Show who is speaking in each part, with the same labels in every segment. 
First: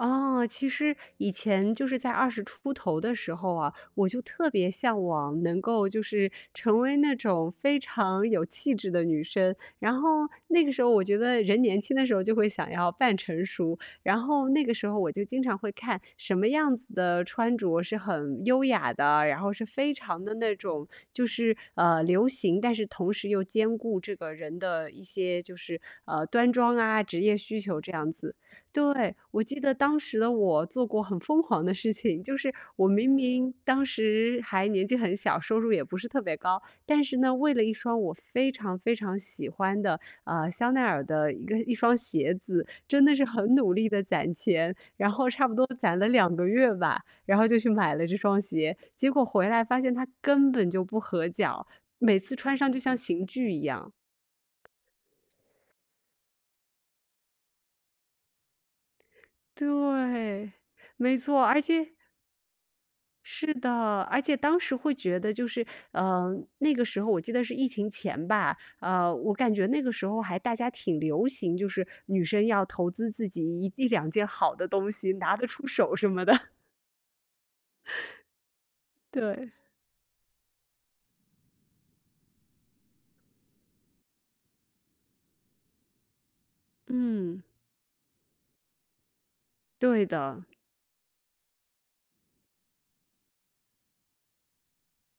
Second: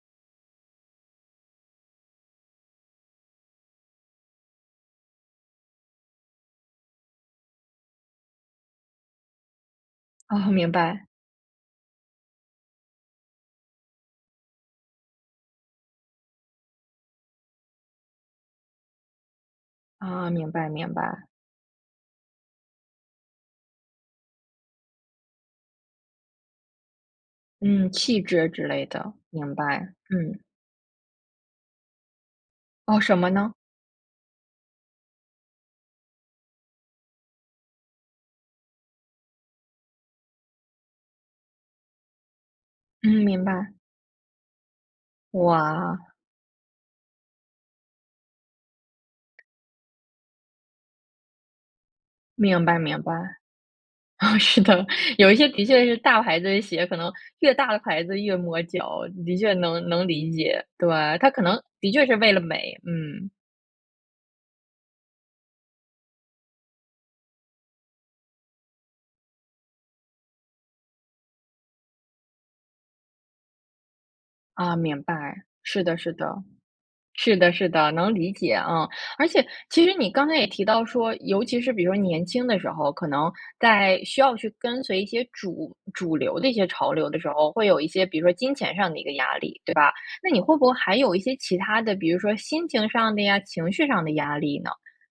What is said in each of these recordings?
Speaker 1: 哦，其实以前就是在20出头的时候啊，我就特别向往能够就是成为那种非常有气质的女生。然后
Speaker 2: 哦，
Speaker 1: 那
Speaker 2: 明
Speaker 1: 个时候我
Speaker 2: 白。
Speaker 1: 觉得人年轻的时候就会想要扮成熟。然后那个时候我就经常会看，什么样子的穿着是很优雅的，然后是非常
Speaker 2: 哦，
Speaker 1: 的
Speaker 2: 明
Speaker 1: 那
Speaker 2: 白
Speaker 1: 种
Speaker 2: 明
Speaker 1: 就
Speaker 2: 白。
Speaker 1: 是，呃，流行，但是同时又兼顾这个人的一些就是，呃，端庄啊、职业需求
Speaker 2: 嗯，
Speaker 1: 这样
Speaker 2: 气
Speaker 1: 子。
Speaker 2: 质之类的，
Speaker 1: 对，我
Speaker 2: 明
Speaker 1: 记得
Speaker 2: 白，
Speaker 1: 当时的
Speaker 2: 嗯。
Speaker 1: 我，做过很疯狂的事情，就是我
Speaker 2: 哦，
Speaker 1: 明
Speaker 2: 什么
Speaker 1: 明
Speaker 2: 呢？
Speaker 1: 当时还年纪很小，收入也不是特别高，但是呢，为了一双我非常非常喜欢的，呃，香奈儿的一个一双鞋子，真的是
Speaker 2: 嗯，明
Speaker 1: 很努
Speaker 2: 白。
Speaker 1: 力地攒钱，然后差不多攒了
Speaker 2: 哇。
Speaker 1: 2个月吧，然后就去买了这双鞋。结果回来发现它根本就不合脚，每次穿
Speaker 2: 明
Speaker 1: 上就
Speaker 2: 白
Speaker 1: 像
Speaker 2: 明白。
Speaker 1: 刑具一样。
Speaker 2: 哦，是的，有一些的确是大牌子的鞋，可能越大的牌子越磨脚，的确能能理
Speaker 1: 对，
Speaker 2: 解，对！
Speaker 1: 没
Speaker 2: 它可
Speaker 1: 错，
Speaker 2: 能
Speaker 1: 而
Speaker 2: 的
Speaker 1: 且
Speaker 2: 确是为了美，嗯。
Speaker 1: 是的。而且当时会觉得就是呃，那个时候我记得是疫情前吧，呃，我感觉那个时候还大家挺流行，就是女生要投资自己一一两件好的
Speaker 2: 啊，
Speaker 1: 东
Speaker 2: 明
Speaker 1: 西，
Speaker 2: 白。
Speaker 1: 拿得出
Speaker 2: 是
Speaker 1: 手
Speaker 2: 的
Speaker 1: 什
Speaker 2: 是
Speaker 1: 么
Speaker 2: 的。
Speaker 1: 的。
Speaker 2: 是的是的，能理解。嗯，而且
Speaker 1: 对。
Speaker 2: 其实你刚才也提到说，尤其是比如说年轻的时候，可能在需要去跟随一些主主流的一些潮流的时
Speaker 1: 嗯。
Speaker 2: 候，会有一些比如说金钱上的一个压力，对吧？
Speaker 1: 对
Speaker 2: 那你
Speaker 1: 的。
Speaker 2: 会不会还有一些其他的，比如说心情上的呀，情绪上的压力呢？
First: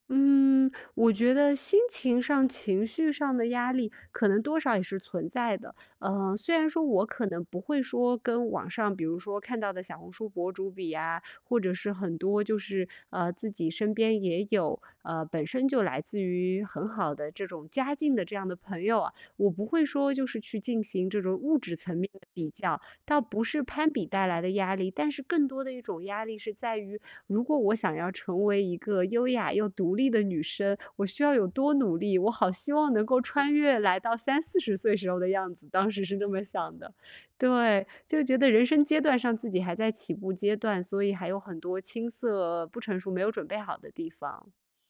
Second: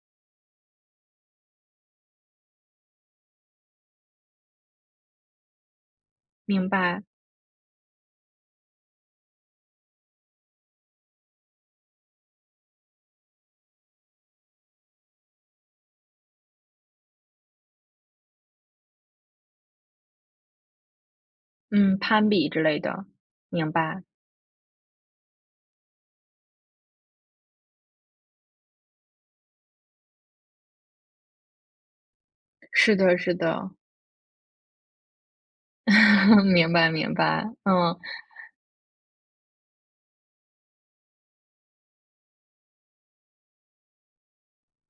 Speaker 1: 嗯，我觉得心情上、情绪上的压力可能多少也是存在的。呃，虽然
Speaker 2: 明
Speaker 1: 说
Speaker 2: 白。
Speaker 1: 我可能不会说跟网上比如说看到的小红书博主比啊，或者是很多就是，呃，自己身边也有，呃，本身就来自于很好的这种家境的这样的朋友啊，我不会说就是去进行这种物质层
Speaker 2: 嗯，
Speaker 1: 面的
Speaker 2: 攀
Speaker 1: 比
Speaker 2: 比之类
Speaker 1: 较。
Speaker 2: 的，
Speaker 1: 倒不是
Speaker 2: 明
Speaker 1: 攀
Speaker 2: 白。
Speaker 1: 比带来的压力，但是更多的一种压力是在于，如果我想要成为一个优雅又独立的女生，我需要有多努力。我好希望
Speaker 2: 是
Speaker 1: 能
Speaker 2: 的
Speaker 1: 够
Speaker 2: 是
Speaker 1: 穿
Speaker 2: 的。
Speaker 1: 越来到30、40岁时候的样子，当时是这么
Speaker 2: 明
Speaker 1: 想
Speaker 2: 白
Speaker 1: 的。
Speaker 2: 明白，
Speaker 1: 对，
Speaker 2: 嗯。
Speaker 1: 就觉得人生阶段上自己还在起步阶段，所以还有很多青涩、不成熟、没有准备好的地方。